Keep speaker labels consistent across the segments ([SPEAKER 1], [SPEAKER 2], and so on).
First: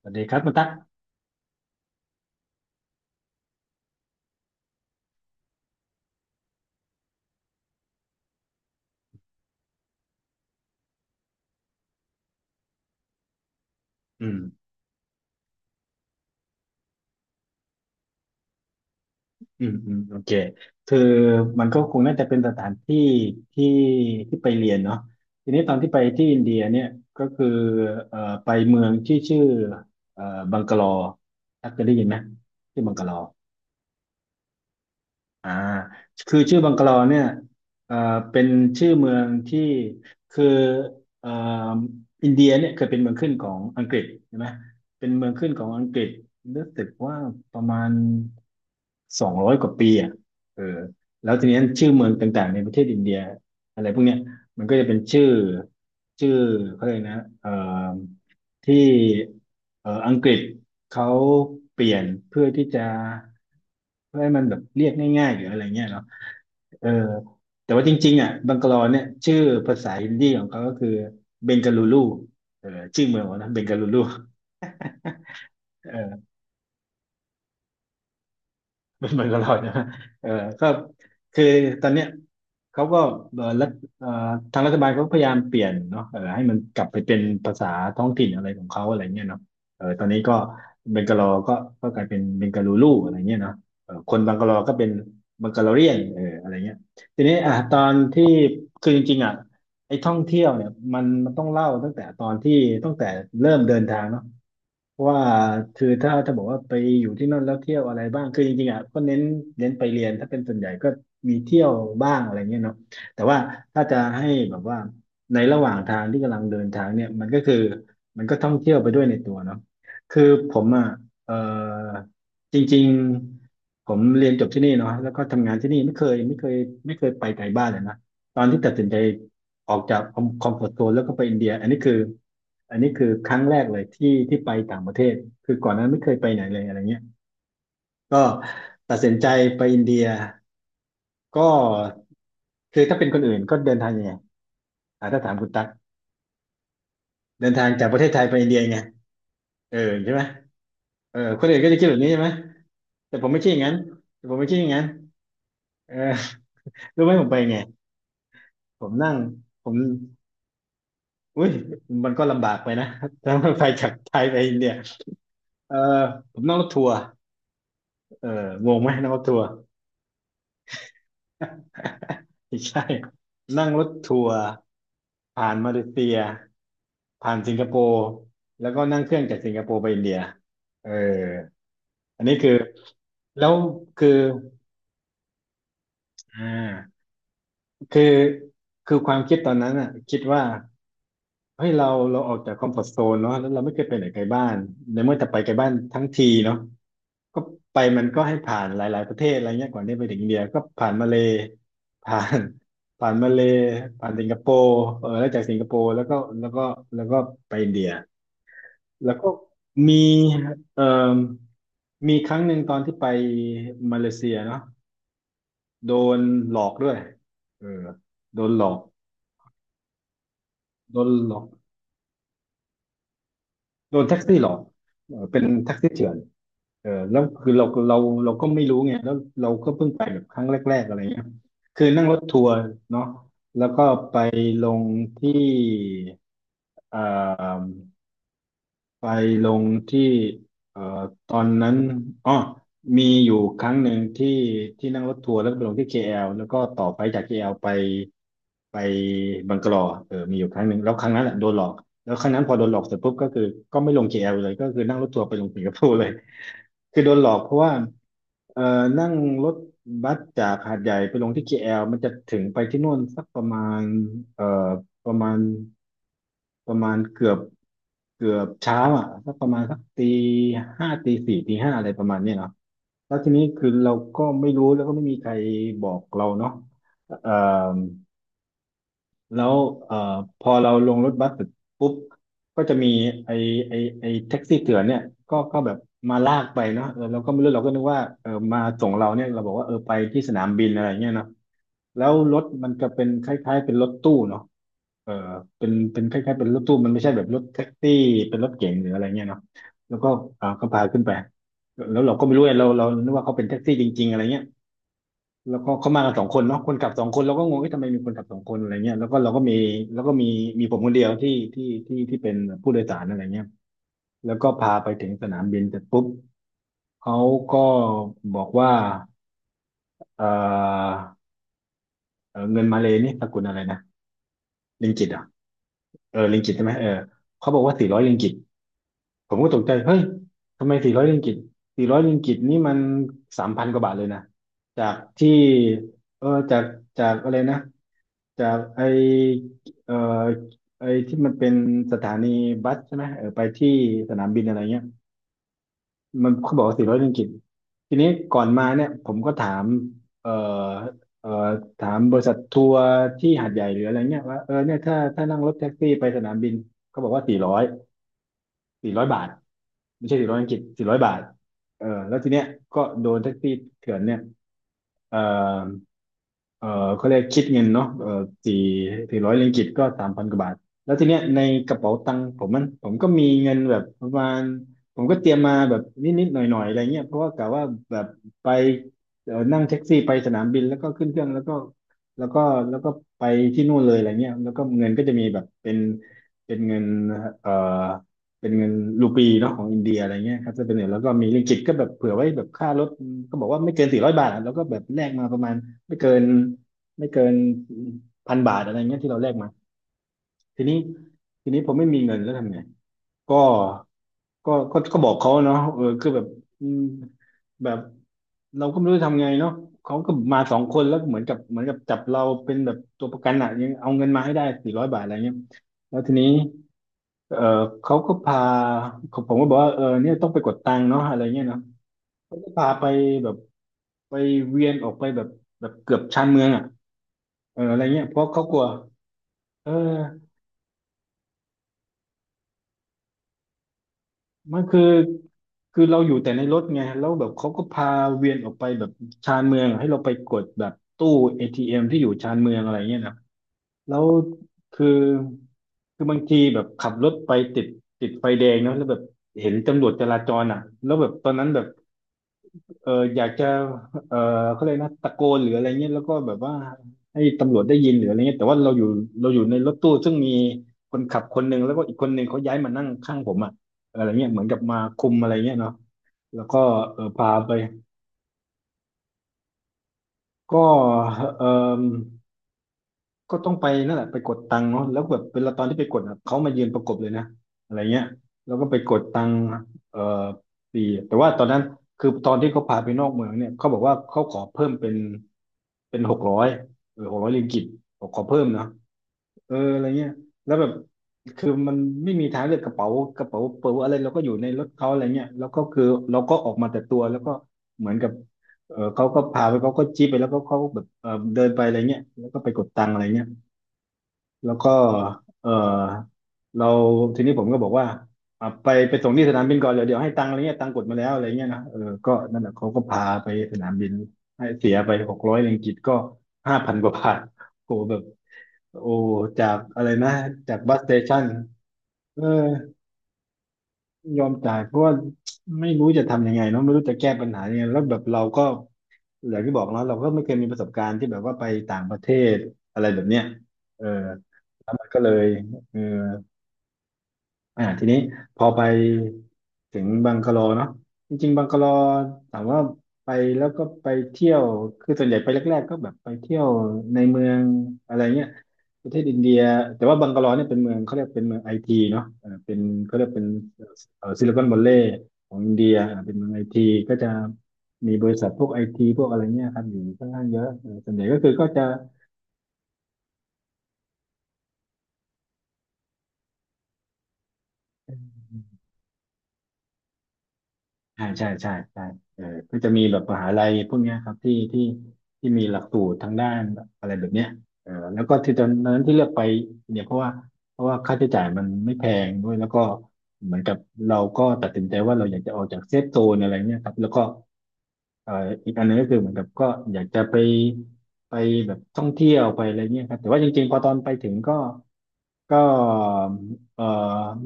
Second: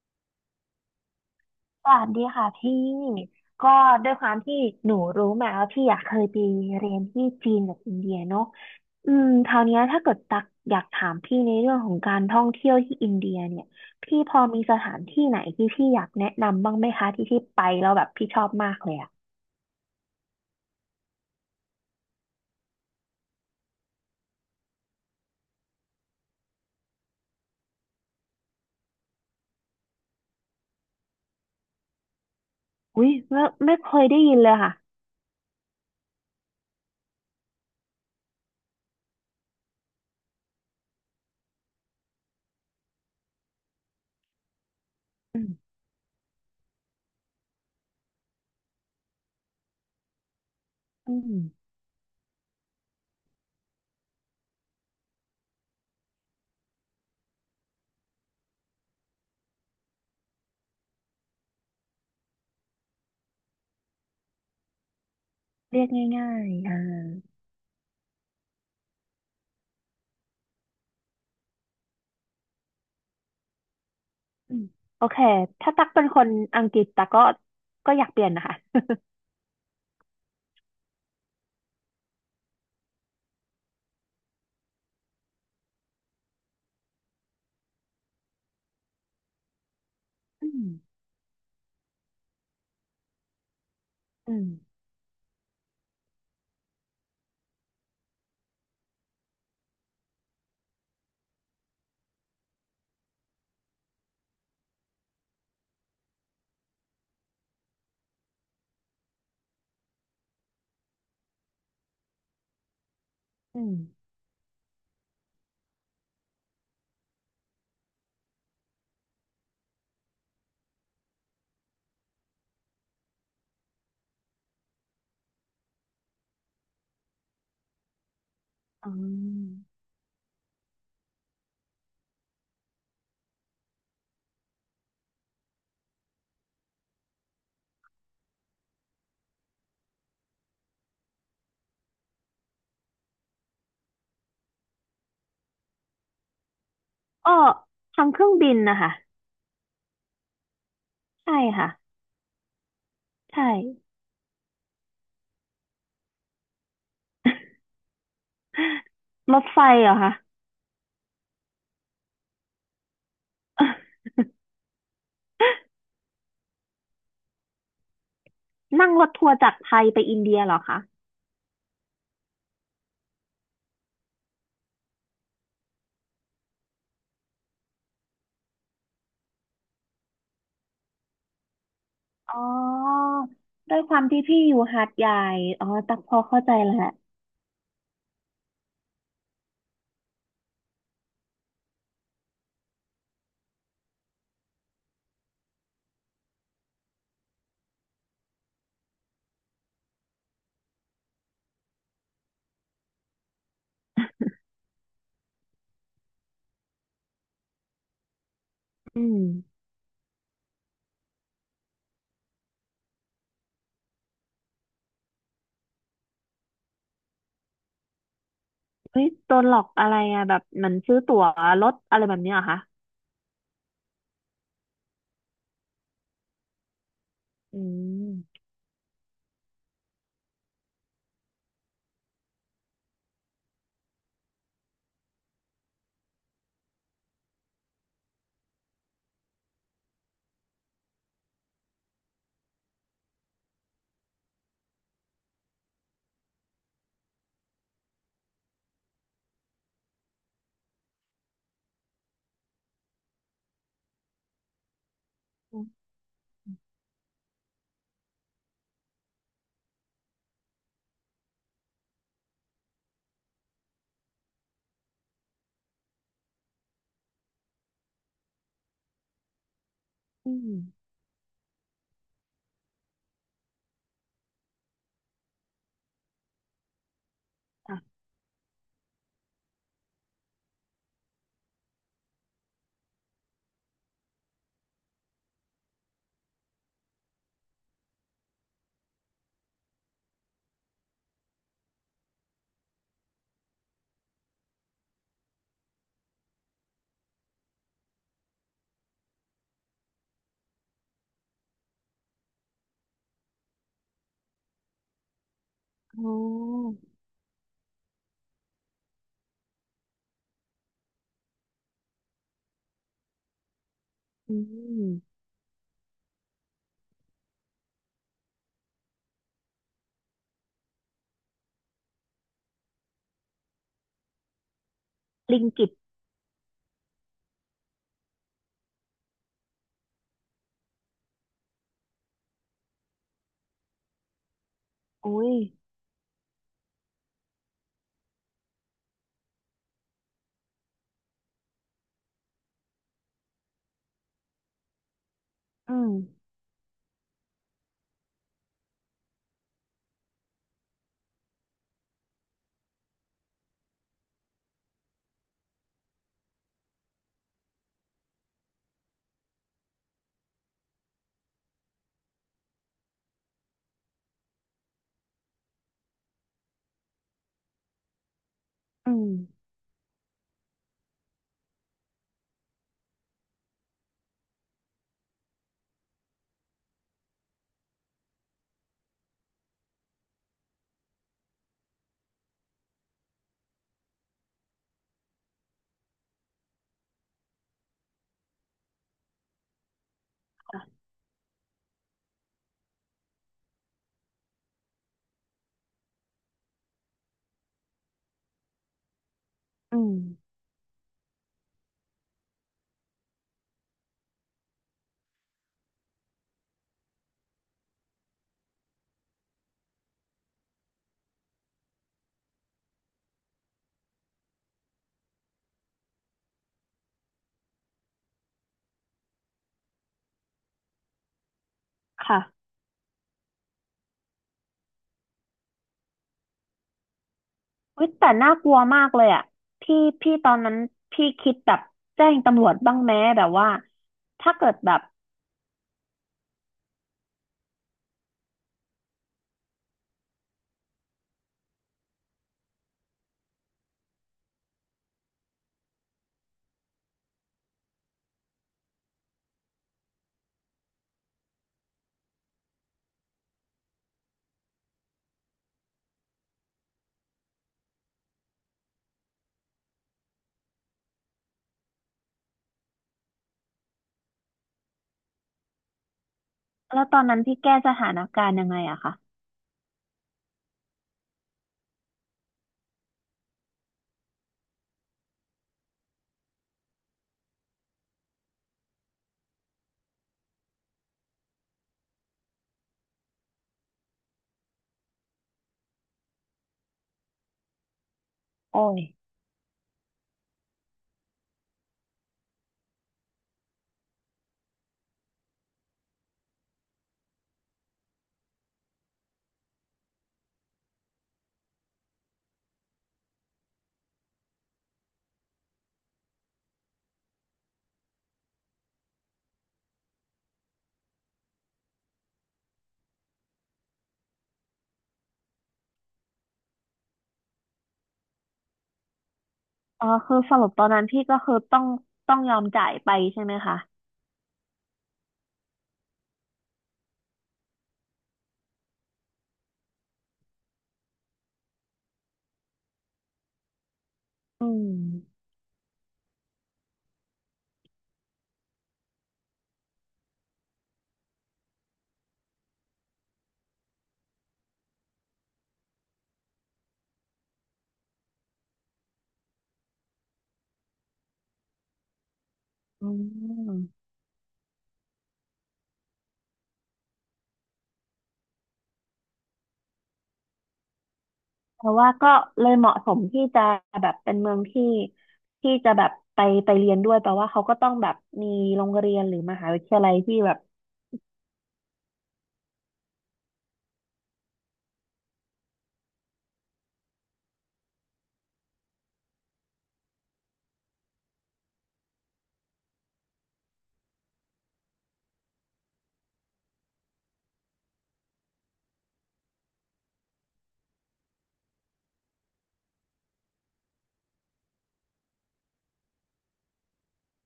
[SPEAKER 1] สวัสดีครับคุณตั๊ก
[SPEAKER 2] สวัสดีค่ะพี่ก็ด้วยความที่หนูรู้มาว่าพี่อยากเคยไปเรียนที่จีนกับอินเดียเนาะอืมคราวเนี้ยถ้าเกิดตักอยากถามพี่ในเรื่องของการท่องเที่ยวที่อินเดียเนี่ยพี่
[SPEAKER 1] อื
[SPEAKER 2] พ
[SPEAKER 1] ม
[SPEAKER 2] อมีสถานที่ไหนที่พี่อยากแนะนำบ้างไหมคะที่ที่ไปแล้วแบบพี่ชอบมากเลยอ่ะ
[SPEAKER 1] อืมโอเคคือมันก็คงน่าจะเป็นสถานที่ที่ที่ไปเรียนเนาะทีนี้ตอนที่ไปที่อินเดียเนี่ยก็คือไปเมืองที่ชื่อเอ่อบังกะลอตั๊กเคยได้ยินไหมชื่อบังกะ
[SPEAKER 2] อุ้
[SPEAKER 1] ล
[SPEAKER 2] ย
[SPEAKER 1] อ
[SPEAKER 2] ไม่เคยได้ยินเลยค่ะ
[SPEAKER 1] อ่าคือชื่อบังกะลอเนี่ยเอ่อเป็นชื่อเมืองที่คือเอ่ออินเดียเนี่ยเคยเป็นเมืองขึ้นของอังกฤษใช่ไหมเป็นเมือง
[SPEAKER 2] อื
[SPEAKER 1] ขึ้
[SPEAKER 2] ม
[SPEAKER 1] นของอังกฤษรู้สึกว่าประมาณ สองร้อยกว่าปีอ่ะเออ
[SPEAKER 2] อื
[SPEAKER 1] แล้ว
[SPEAKER 2] ม
[SPEAKER 1] ทีนี้ชื่อเมืองต่างๆในประเทศอินเดียอะไรพวกเนี้ยมันก็จะเป็นชื่อเขาเลยกนะเอ่อที่อังกฤษเขาเปลี่ยนเพื่อที่จะเพื่อให้มันแบบเรียกง่ายๆหรืออะไร
[SPEAKER 2] เรี
[SPEAKER 1] เงี้
[SPEAKER 2] ย
[SPEAKER 1] ย
[SPEAKER 2] ก
[SPEAKER 1] เนาะ
[SPEAKER 2] ง่ายๆอ่า
[SPEAKER 1] เออแต่ว่าจริงๆอ่ะบังกลอเนี่ยชื่อภาษาฮินดีของเขาก็คือเบงกาลูรูเออชื่อเมืองเขานะเบงกาลูรู
[SPEAKER 2] อืมโอเคถ้าตักเป็นคนอังกฤษตักก็อยากเปลี่ยนนะคะ
[SPEAKER 1] เป็นเหมือนกับเราใช่ไหมเออก็คือตอนเนี้ยเขาก็เออรัฐเอ่อทางรัฐบาลเขาก็พยายามเปลี่ยนเนาะเออให้มันกลับไปเป็นภาษาท้องถิ่นอะไรของเขาอะไรเงี้ยเนาะเออตอนนี้ก็
[SPEAKER 2] อืม
[SPEAKER 1] เบงกาลอก็ก็กลายเป็นเบงกาลูรูอะไรเงี้ยเนาะเออคน
[SPEAKER 2] อื
[SPEAKER 1] บัง
[SPEAKER 2] ม
[SPEAKER 1] กาลอก็เป็นบังกาลอเรียนเอออะไรเงี้ยทีนี้อ่ะตอนที่คือจริงๆอ่ะไอ้ท่องเที่ยวเนี่ยมันต้องเล่าตั้งแต่ตอนที่ตั้งแต่เริ่มเดินทางเนาะ ว่าคือถ้าบอกว่าไปอยู่ที่นั่นแล้วเที่ยวอะไรบ้างคือจริงๆอ่ะก็เน้นไปเรียนถ้าเป็นส่วนใหญ่ก็มีเที่ยวบ้างอะไรเงี้ยเนาะแต่ว่า
[SPEAKER 2] อืม
[SPEAKER 1] ถ้าจะให้แบบว่าในระหว่างทางที่กำลังเดินทางเนี่ยมันก็คือมันก็ท่องเที่ยวไปด้วยในตัวเนาะคือผมอ่ะเออจริงๆผมเรียนจบที่นี่เนาะแล้วก็ทำงานที่นี่ไม่เคยไปไกลบ้านเลยนะตอนที่ตัดสิน
[SPEAKER 2] อ๋อ
[SPEAKER 1] ใจ ออกจากคอมฟอร์ตโซนแล้วก็ไปอินเดียอันนี้คือครั้งแรกเลยที่ไปต่างประเทศคือก่อนหน้านั้นไม่เคยไปไหนเลยอะไรเงี้ยก็ตัดสินใจไปอินเดียก็คือถ้าเป็นคนอื่นก็เดินทางยังไงอ่าถ้าถามคุณตั๊ก
[SPEAKER 2] เออ
[SPEAKER 1] เดินทางจากประ
[SPEAKER 2] ทา
[SPEAKER 1] เท
[SPEAKER 2] ง
[SPEAKER 1] ศ
[SPEAKER 2] เค
[SPEAKER 1] ไทย
[SPEAKER 2] รื่อ
[SPEAKER 1] ไป
[SPEAKER 2] ง
[SPEAKER 1] อิ
[SPEAKER 2] บิ
[SPEAKER 1] นเดี
[SPEAKER 2] น
[SPEAKER 1] ยยัง
[SPEAKER 2] นะ
[SPEAKER 1] ไง
[SPEAKER 2] คะ
[SPEAKER 1] เออใช่ไหมเออ
[SPEAKER 2] ใช่
[SPEAKER 1] คนอื่น
[SPEAKER 2] ค่ะ
[SPEAKER 1] ก็จะคิดแบบนี้ใช่ไหมแต่ผมไม่
[SPEAKER 2] ใช่
[SPEAKER 1] ใช่อย่างนั้นแต่ผมไม่ใช่อย่างนั้นเออรู้ไหมผมไปไงผมนั่ง
[SPEAKER 2] รถไฟ
[SPEAKER 1] ผม
[SPEAKER 2] เหรอคะ
[SPEAKER 1] อุ้ยมันก็ลำบากไปนะ ถ้าไปจากไทยไปอินเดียเออผมนั่งรถทัวร์ เอองงไหม
[SPEAKER 2] นั่งร
[SPEAKER 1] นั่ง
[SPEAKER 2] ถ
[SPEAKER 1] รถ
[SPEAKER 2] ทัว
[SPEAKER 1] ทั
[SPEAKER 2] ร์
[SPEAKER 1] วร์
[SPEAKER 2] จากไทยไปอินเดียเหรอคะ
[SPEAKER 1] ไม่ใช่นั่งรถทัวร์ผ่านมาเลเซียผ่านสิงคโปร์แล้วก็นั่งเครื่องจากสิงคโปร์ไปอินเดียเอออันนี้
[SPEAKER 2] อ๋
[SPEAKER 1] คือ
[SPEAKER 2] อ
[SPEAKER 1] แล้ว
[SPEAKER 2] ด้วยความ
[SPEAKER 1] คือ
[SPEAKER 2] ที่พี่อยู่หาดใหญ่อ๋อตักพอ
[SPEAKER 1] อ่
[SPEAKER 2] เข้าใจแล้ว
[SPEAKER 1] าคือคือความคิดตอนนั้นอ่ะคิดว่าเฮ้ยเราเราออกจากคอมฟอร์ z โซนเนาะแล้วเราไม่เคยไปไหนไกลบ้านในเมื่อจะไปไกลบ้านทั้งทีเนาะ ก็ไปมันก็ให้ผ่านหลายๆประเทศอะไรเงี้ยก่อนที่ไปถึงอินเดียก็ผ่านมาเลย์ผ่าน ผ่านมาเลย์ผ่านสิงคโปร์เออแล้วจากสิงคโปร์แล้วก็แล้วก็ไปอินเดีย
[SPEAKER 2] อื
[SPEAKER 1] แล้ว
[SPEAKER 2] ม
[SPEAKER 1] ก็มีเอ่อมีครั้งหนึ่งตอนที่ไปมาเลเซียเนาะโดนหลอกด้วยเออโดนหลอก
[SPEAKER 2] เฮ้ยโดนหลอกอะไรอะแบบเหมือนซื้
[SPEAKER 1] โด
[SPEAKER 2] อ
[SPEAKER 1] น
[SPEAKER 2] ตั๋ว
[SPEAKER 1] หลอก
[SPEAKER 2] รถอะไรแบบเนี้ยเหรอคะ
[SPEAKER 1] โดนแท็กซี่หลอกเออเป็นแท็กซี่เถื่อน เออแล้วคือ
[SPEAKER 2] อื
[SPEAKER 1] เราเรา
[SPEAKER 2] ม
[SPEAKER 1] ก็ไม่รู้ไงแล้วเราก็เพิ่งไปแบบครั้งแรกๆอะไรเงี้ยคือนั่งรถทัวร์เนาะแล้วก็ไปลงที่เอ่อ ไปลงที่เอ่อตอนนั้นอ๋อมีอยู่ครั้งหนึ่งที่นั่งรถทัวร์แล้วก็ไปลงที่ KL แอลแล้วก็ต่อไปจาก KL ไปบังกะลอเออมีอยู่ครั้งหนึ่งแล้วครั้งนั้นแหละโดนหลอกแล้วครั้งนั้นพอโดนหลอกเสร็จปุ๊บก็คือก็ไม่ลง KL เลยก็คือนั่งรถทัวร์ไปลงสิงคโปร์เลย คือโดนหลอกเพราะว่าเอ่อนั่งรถบัสจากหาดใหญ่ไปลงที่ KL มันจะถึงไปที่นู่นสักประมาณเอ่อ ประมาณประมาณเกือบเช้าอ่ะสักประมาณสัก
[SPEAKER 2] อืม
[SPEAKER 1] ตีสี่ตีห้าอะไรประมาณเนี้ยเนาะแล้วทีนี้คือเราก็ไม่รู้แล้วก็ไม่มีใครบอกเราเนาะเอ่อ
[SPEAKER 2] อ่ะ
[SPEAKER 1] แล้วเอ่อพอเราลงรถบัสเสร็จปุ๊บก็จะมีไอ้ไอ้แท็กซี่เถื่อนเนี่ยก็แบบมาลากไปเนาะเออเราก็ไม่รู้เราก็นึกว่าเออมาส่งเราเนี่ยเราบอกว่าเออไปที่สนามบินอะไรเงี้ยเนาะแล้วรถมันก็เป็นคล้ายๆเป็นรถตู้เนาะเออเป็นคล้ายๆเป็นรถตู้มันไม่ใช่แบบรถแท็กซี่เป็นรถเก๋งหรืออะไรเงี้ยเนาะแล้วก็เออก็พาขึ้นไปแล้วเราก็ไม่รู้ไงเรานึกว่าเขาเป็นแท็กซี่จริงๆอะไรเงี้ย แล้วก็เขามา
[SPEAKER 2] อ๋
[SPEAKER 1] กันสองคนเนาะคน
[SPEAKER 2] อ
[SPEAKER 1] ขับสองคนเราก็งงว่าทำไมมีคนขับสองคนอะไรเงี้ยแล้วก็เราก็มีแล้วก็มีมีผมคนเดียวที่เป็นผู้โดยสารอะไรเงี้ยแล้
[SPEAKER 2] อื
[SPEAKER 1] วก็พาไปถึง
[SPEAKER 2] ม
[SPEAKER 1] สนามบินเสร็จปุ๊บเขาก็บอกว่าเออเงินมาเลย์นี่สกุลอะไรนะริงกิตอ่ะ
[SPEAKER 2] ลิงกิต
[SPEAKER 1] เออริงกิตใช่ไหมเออเขาบอกว่าสี่ร้อยริงกิต ผมก็ตกใจเฮ้ยทำไมสี่ร้อยริงกิตสี่ร้อยริงกิตนี่มันสามพันกว่าบาทเลยนะจาก
[SPEAKER 2] โอ้
[SPEAKER 1] ที่
[SPEAKER 2] ย
[SPEAKER 1] เออจากอะไรนะจากไอเออไอที่มันเป็นสถานีบัสใช่ไหมเออไปที่สนามบินอะไรเงี้ย
[SPEAKER 2] อืม
[SPEAKER 1] มันเขาบอกว่าสี่ร้อยริงกิตทีนี้ก่อนมาเนี่ยผมก็ถามเออเออถามบริษัททัวร์ที่หาดใหญ่หรืออะไรเงี้ยว่าเออเนี่ยถ้านั่งรถแท็กซี่ไปสนามบินเขาบอกว่าสี่ร้อยบาท ไม่ใช่สี่ร้อยอังกฤษ400 บาทเออแล้วทีเนี้ยก็โดนแท็กซี่เถื่อนเนี่ยเออเออเขาเรียกคิดเงินเนาะเออสี่
[SPEAKER 2] อืม
[SPEAKER 1] สี่ร้อยริงกิตก็สามพันกว่าบาทแล้วทีเนี้ยในกระเป๋าตังค์ผมมันผมก็มีเงินแบบประมาณผมก็เตรียมมาแบบนิดๆหน่อยๆอะไรเงี้ยเพราะว่ากะว่าแบบไปเออนั่งแท็กซี่ไปสนามบินแล้วก็ขึ้นเครื่องแล้วก็แล้วก็ไปที่นู่นเลยอะไรเงี้ยแล้วก็เงินก็จะมีแบบเป็นเงินเอ่อ เป็นเงินรูปีเนาะของอินเดียอะไรเงี้ยครับจะเป็นเหรียญแล้วก็มีริงกิตก็แบบเผื่อไว้แบบค่ารถก็บอกว่าไม่เกินสี่ร้อยบาทอะแล้วก็แบบแลกมาประมาณไม่เกินไม่เกิน1,000 บาทอะไรเงี้ยที่เราแลกมา
[SPEAKER 2] อืม
[SPEAKER 1] ทีนี้ทีนี้ผมไม่มีเงินแล้วทำไงก็ก็บอกเขาเนาะเออคือแบบอืมแบบเราก็ไม่รู้จะทำไงเนาะเขาก็มาสองคนแล้วเหมือนกับจับเราเป็นแบบตัวประกันอะยังเอาเงินมาให้ได้สี่ร้อยบาทอะไรเงี้ย แล้วทีนี้เออเขาก็พาผมก็บอกว่าเออเนี่ยต้องไปกดตังค์เนาะอะไรเงี้ยเนาะ
[SPEAKER 2] ค่ะ
[SPEAKER 1] เขาก็พาไปแบบไปเวียนออกไปแบบเกือบชานเมืองอ่ะเอออะไร
[SPEAKER 2] เฮ้ย
[SPEAKER 1] เงี้ย
[SPEAKER 2] แต่
[SPEAKER 1] เพราะ
[SPEAKER 2] น่า
[SPEAKER 1] เขา
[SPEAKER 2] ก
[SPEAKER 1] ก
[SPEAKER 2] ลัว
[SPEAKER 1] ลัว
[SPEAKER 2] มากเลยอ่ะ
[SPEAKER 1] เ
[SPEAKER 2] พี่ต
[SPEAKER 1] ออ
[SPEAKER 2] อนนั้นพี่คิดแบบแจ้งตำรวจบ้างไหมแบบว่าถ้าเกิด
[SPEAKER 1] มัน
[SPEAKER 2] แบบ
[SPEAKER 1] คือเราอยู่แต่ในรถไงแล้วแบบเขาก็พาเวียนออกไปแบบชานเมืองอะให้เราไปกดแบบตู้ATM ที่อยู่ชานเมืองอะไรเงี้ยนะแล้วคือบางทีแบบขับรถไปติดไฟแดงเนาะแล้วแบบเห็นตำรวจจราจรอ่ะแล้วแบบตอนนั้นแบบ เอออยากจะเออเขาเรียกนะตะโกนหรืออะไรเงี้ยแล้วก็แบบว่าให้ตำรวจได้ยินหรืออะไรเงี้ยแต่ว่าเราอยู่ในรถตู้ซึ่งมีคนขับคนหนึ่งแล้วก็อีกคนหนึ่งเขาย้ายมานั่งข้างผมอะอะไรเงี้ยเหมือนกับมาคุมอะไรเงี้ยเนาะแล้วก็
[SPEAKER 2] แล้วต
[SPEAKER 1] เอ
[SPEAKER 2] อ
[SPEAKER 1] อ
[SPEAKER 2] นนั้น
[SPEAKER 1] พา
[SPEAKER 2] พี่
[SPEAKER 1] ไป
[SPEAKER 2] แก้สถานการณ์ยังไงอะคะ
[SPEAKER 1] ก็เออก็ต้องไปนั่นแหละไปกดตังค์เนาะแล้วแบบเวลาตอนที่ไปกดอะเขามายืนประกบเลยนะอะไรเงี้ยแล้วก็ไปกดตังค์เออปีแต่ว่าตอนนั้นคือตอนที่เขาพาไปนอกเมืองเนี่ยเขาบอกว่าเขาขอเพิ่มเป็นหกร้อยเออ600 ริงกิตบอกขอเพิ่มเนาะ
[SPEAKER 2] โอ้ย
[SPEAKER 1] เอออะไรเงี้ยแล้วแบบคือมันไม่มีทางเลือกกระเป๋าเป๋าอะไรเราก็อยู่ในรถเขาอะไรเงี้ยแล้วก็คือเราก็ออกมาแต่ตัวแล้วก็เหมือนกับเออเขาก็พาไปเขาก็จี้ไปแล้วก็เขาแบบเออเดินไปอะไรเงี้ยแล้วก็ไปกดตังค์อะไรเงี้ย แล้วก็เออเราทีนี้ผมก็บอกว่าอ่ะไปส่งที่สนามบินก่อน เดี๋ยวเดี๋ยวให้ตังค์อะไรเงี้ยตังค์กดมาแล้วอะไรเงี้ยนะเออก็นั่นแหละเขาก็พาไปสนามบินให้เสียไป600 ริงกิตก็5,000 กว่าบาทโหแบบโอ้จากอะ
[SPEAKER 2] อ๋อ
[SPEAKER 1] ไรนะ
[SPEAKER 2] คือสรุป
[SPEAKER 1] จาก
[SPEAKER 2] ตอน
[SPEAKER 1] บัส
[SPEAKER 2] นั้
[SPEAKER 1] ส
[SPEAKER 2] น
[SPEAKER 1] เต
[SPEAKER 2] พี่ก็
[SPEAKER 1] ชัน
[SPEAKER 2] คือต้อง
[SPEAKER 1] เออ
[SPEAKER 2] ยอมจ่ายไปใช่ไหมคะ
[SPEAKER 1] ยอมจ่ายเพราะว่าไม่รู้จะทำยังไงเนาะไม่รู้จะแก้ปัญหายังไงแล้วแบบเราก็อย่างที่บอกเนาะเราก็ไม่เคยมีประสบการณ์ที่แบบว่าไปต่างประเทศอะไรแบบเนี้ยเออ
[SPEAKER 2] อื
[SPEAKER 1] แล้วมันก็เล
[SPEAKER 2] ม
[SPEAKER 1] ยเออ ทีนี้พอไปถึงบังกะโลเนาะจริงๆบังกะโลถามว่าไปแล้วก็ไปเที่ยวคือส่วนใหญ่ไปแรกๆก็แบบไปเที่ยวในเมืองอะไรเงี้ยประเทศอินเดียแต่ว่าบังกะโลเนี่ยเป็นเมืองเขาเรียกเป็นเมืองไอทีเนาะเออเป็น
[SPEAKER 2] อื
[SPEAKER 1] เขาเรียกเป็น
[SPEAKER 2] ม
[SPEAKER 1] เออซิลิคอนวัลเลย์ของอินเดียเป็นเมืองไอทีก็จะมีบริษัทพวกไอทีพวกอะไรเงี้ยครับอยู่ค่อนข้างเยอะเออส่วนใหญ่ก็คือก็จะ
[SPEAKER 2] แต่ว่าก็เลยเหมาะสมที่จะแบบเป็นเมืองที่จะแบบไปเรียนด้วยแปลว่าเขาก็ต้องแบบมีโรงเรียนหรือมหาวิทยาลัยที่แบบ
[SPEAKER 1] ใช่ใช่ใช่ใช่เออก็จะมีแบบมหาลัยพวกเนี้ยครับที่มีหลักสูตรทางด้านอะไรแบบเนี้ยเออแล้วก็ที่ตอนนั้นที่เลือกไปเนี่ยเพราะว่าค่าใช้จ่ายมันไม่แพงด้วยแล้วก็เหมือนกับเราก็ตัดสินใจว่าเราอยากจะออกจากเซฟโซนอะไรเนี่ยครับแล้วก็เอ่ออีกอันหนึงก็คือเหมือนกับก็อยากจะไปไปแบบท่องเที่ยวไปอะไรเนี้ยครับแต่ว่าจริงๆพอตอนไปถึงก็ก็เอ่อ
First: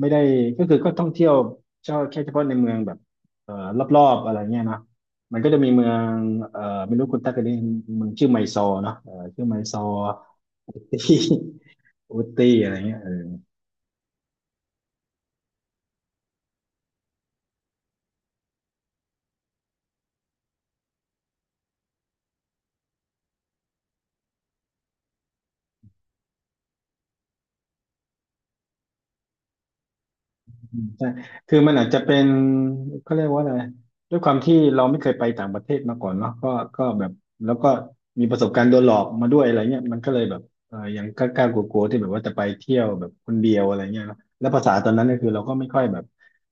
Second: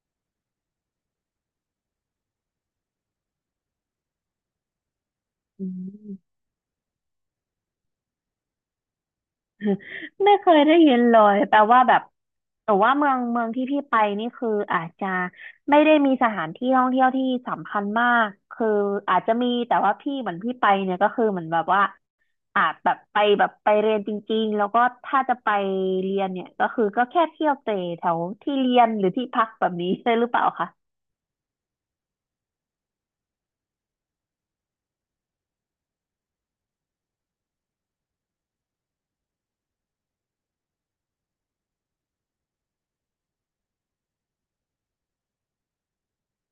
[SPEAKER 1] ไม่ได้ก็คือก็ท่องเที่ยวเฉพาะแค่เฉพาะในเมืองแบบ เอ่อรอบๆอะไรเงี้ยนะมันก็จะ
[SPEAKER 2] อื
[SPEAKER 1] มีเมือง
[SPEAKER 2] ม
[SPEAKER 1] เอ่อไม่รู้คุณตั๊กเคยได้ยินเมืองชื่อไมซอร์เนาะชื่อไมซอ ร์
[SPEAKER 2] ไม่เคยได้ยินเลยแปลว่าแบบ
[SPEAKER 1] อุตตี้อะ
[SPEAKER 2] แต่
[SPEAKER 1] ไร
[SPEAKER 2] ว่า
[SPEAKER 1] เงี้ย
[SPEAKER 2] เมืองที่พี่ไปนี่คืออาจจะไม่ได้มีสถานที่ท่องเที่ยวที่สำคัญมากคืออาจจะมีแต่ว่าพี่เหมือนพี่ไปเนี่ยก็คือเหมือนแบบว่าอาจแบบไปแบบไปเรียนจริงๆแล้วก็ถ้าจะไปเรียนเนี่ยก็คือก็แค่เที่ยวเตะแถวที่เรียนหรือที่พักแบบนี้ใช่หรือเปล่าคะ
[SPEAKER 1] อืมใช่คือมันอาจจะเป็นเขาเรียกว่าอะไรด้วยความที่เราไม่เคยไปต่างประเทศมาก่อนเนาะก็ก็แบบแล้วก็มีประสบการณ์โดนหลอกมาด้วยอะไรเงี้ยมันก็เลยแบบเออยังกล้ากลัวๆที่แบบว่าจะไปเที่ยวแบบคนเดียวอะไรเงี้ยเนอะแล้วภาษาตอนนั้นก็คือเราก็ไม่ค่อยแบบ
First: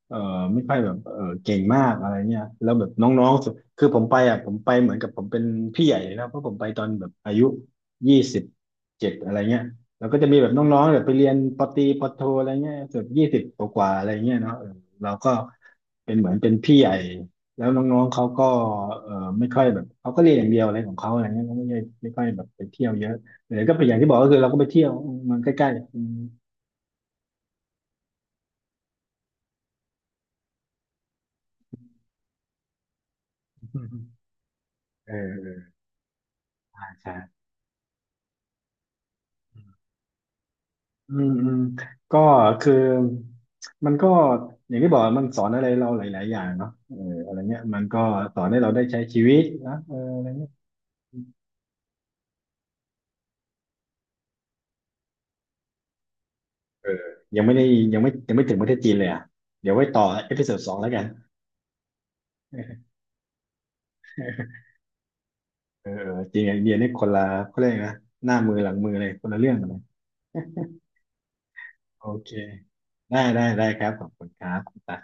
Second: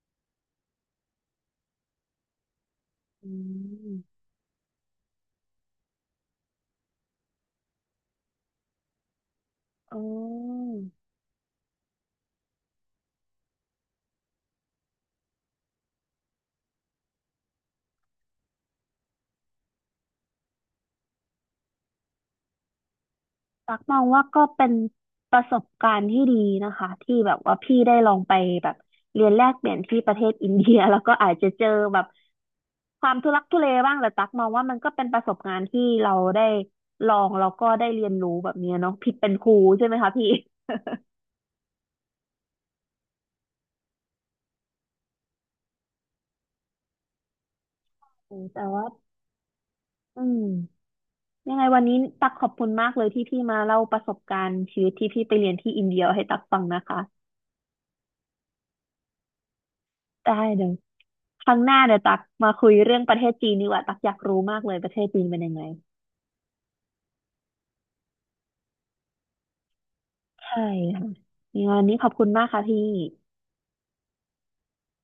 [SPEAKER 1] เออไม่ค่อยแบบเออเก่งมากอะไรเงี้ยแล้วแบบน้อ
[SPEAKER 2] อื
[SPEAKER 1] งๆคือผมไป
[SPEAKER 2] ม
[SPEAKER 1] ผมไปเหมือนกับผมเป็นพี่ใหญ่แล้วเพราะผมไปตอนแบบอายุ27อะไรเงี้ย
[SPEAKER 2] อื
[SPEAKER 1] แล้วก็จะมีแบบน้องๆแบบ
[SPEAKER 2] ม
[SPEAKER 1] ไปเรียนปตรีปโทอะไรเงี้ยแบบ20 กว่าๆอะไรเงี้ยเนาะเออเราก็เป็นเหมือนเป็นพี่ใหญ่แล้วน้องๆเขาก็เออไม่ค่อยแบบเขาก็เรียนอย่างเดียวอะไรของเขาอะไรเงี้ยเขาไม่ได้ไม่ค่อยแบบไปเที่ยวเยอะหรือก็
[SPEAKER 2] ตัก
[SPEAKER 1] เป็นอ
[SPEAKER 2] ม
[SPEAKER 1] ย่าง
[SPEAKER 2] อง
[SPEAKER 1] ที่บอก
[SPEAKER 2] ว่า
[SPEAKER 1] ก็คือ
[SPEAKER 2] ก็
[SPEAKER 1] เราก็ไป
[SPEAKER 2] เป็น
[SPEAKER 1] เที่ยวอืมมั
[SPEAKER 2] ป
[SPEAKER 1] น
[SPEAKER 2] ระ
[SPEAKER 1] ใก
[SPEAKER 2] สบ
[SPEAKER 1] ล้ๆ
[SPEAKER 2] กา
[SPEAKER 1] อื
[SPEAKER 2] รณ์
[SPEAKER 1] ม
[SPEAKER 2] ที่ดีนะคะที่แบบว่าพี่ได้ลองไปแบบเรียนแลกเปลี่ยนที่ประเทศอินเดีย แล้วก็อาจจะเจอแบบความทุลักทุเลบ้างแต่ตักมองว่ามันก็เป็น
[SPEAKER 1] เอ
[SPEAKER 2] ป
[SPEAKER 1] อ
[SPEAKER 2] ระสบ
[SPEAKER 1] เอ
[SPEAKER 2] กา
[SPEAKER 1] อ
[SPEAKER 2] รณ์ที่เราได้
[SPEAKER 1] ใช่
[SPEAKER 2] ล
[SPEAKER 1] ใช่
[SPEAKER 2] องแล้วก็ได้เรียนรู้แบบเนี้ยเนาะผิดเป็นครูใช่ไหมคะพี่
[SPEAKER 1] อืมอืมอืมก็คือมันก็อย่างที่บอกมันสอนอะไรเราหลายๆอย่างเนาะเอออะไรเงี้ยมันก็
[SPEAKER 2] อื
[SPEAKER 1] สอ
[SPEAKER 2] ม
[SPEAKER 1] นให้
[SPEAKER 2] แต่
[SPEAKER 1] เราได้
[SPEAKER 2] ว่า
[SPEAKER 1] ใช้ชีวิตนะเอออะ
[SPEAKER 2] อื
[SPEAKER 1] ไร
[SPEAKER 2] ม
[SPEAKER 1] เงี้ย
[SPEAKER 2] ยังไงวันนี้ตักขอบคุณมากเลยที่พี่มาเล่าประสบการณ์ชีวิตที่พี่ไปเรียนที่อินเดียให้ตักฟังนะ
[SPEAKER 1] เออ
[SPEAKER 2] คะ
[SPEAKER 1] ยังไม่ได้ยังไม่ถึงประเทศจีนเลยอ่ะเดี๋ยวไว้ต่อเอ
[SPEAKER 2] ได้
[SPEAKER 1] พิโซด
[SPEAKER 2] เดี๋
[SPEAKER 1] ส
[SPEAKER 2] ยว
[SPEAKER 1] องแล้วกัน
[SPEAKER 2] ครั้งหน้าเดี๋ยวตักมาคุย
[SPEAKER 1] เออ
[SPEAKER 2] เรื่องประเทศจีนดีกว่าตักอยากรู้มากเลยประเทศจีนเป็นยังไง
[SPEAKER 1] เออจริงไอเดียนี่คนละเขาเรียกนะหน้ามือหลังมือเลยคนละเรื่องกันเลย
[SPEAKER 2] ใช่ค่ะยังไงวันนี้
[SPEAKER 1] โอ
[SPEAKER 2] ขอบคุณ
[SPEAKER 1] เค
[SPEAKER 2] มากค่ะพี่
[SPEAKER 1] ได้ได้ได้ครับขอบคุณครับ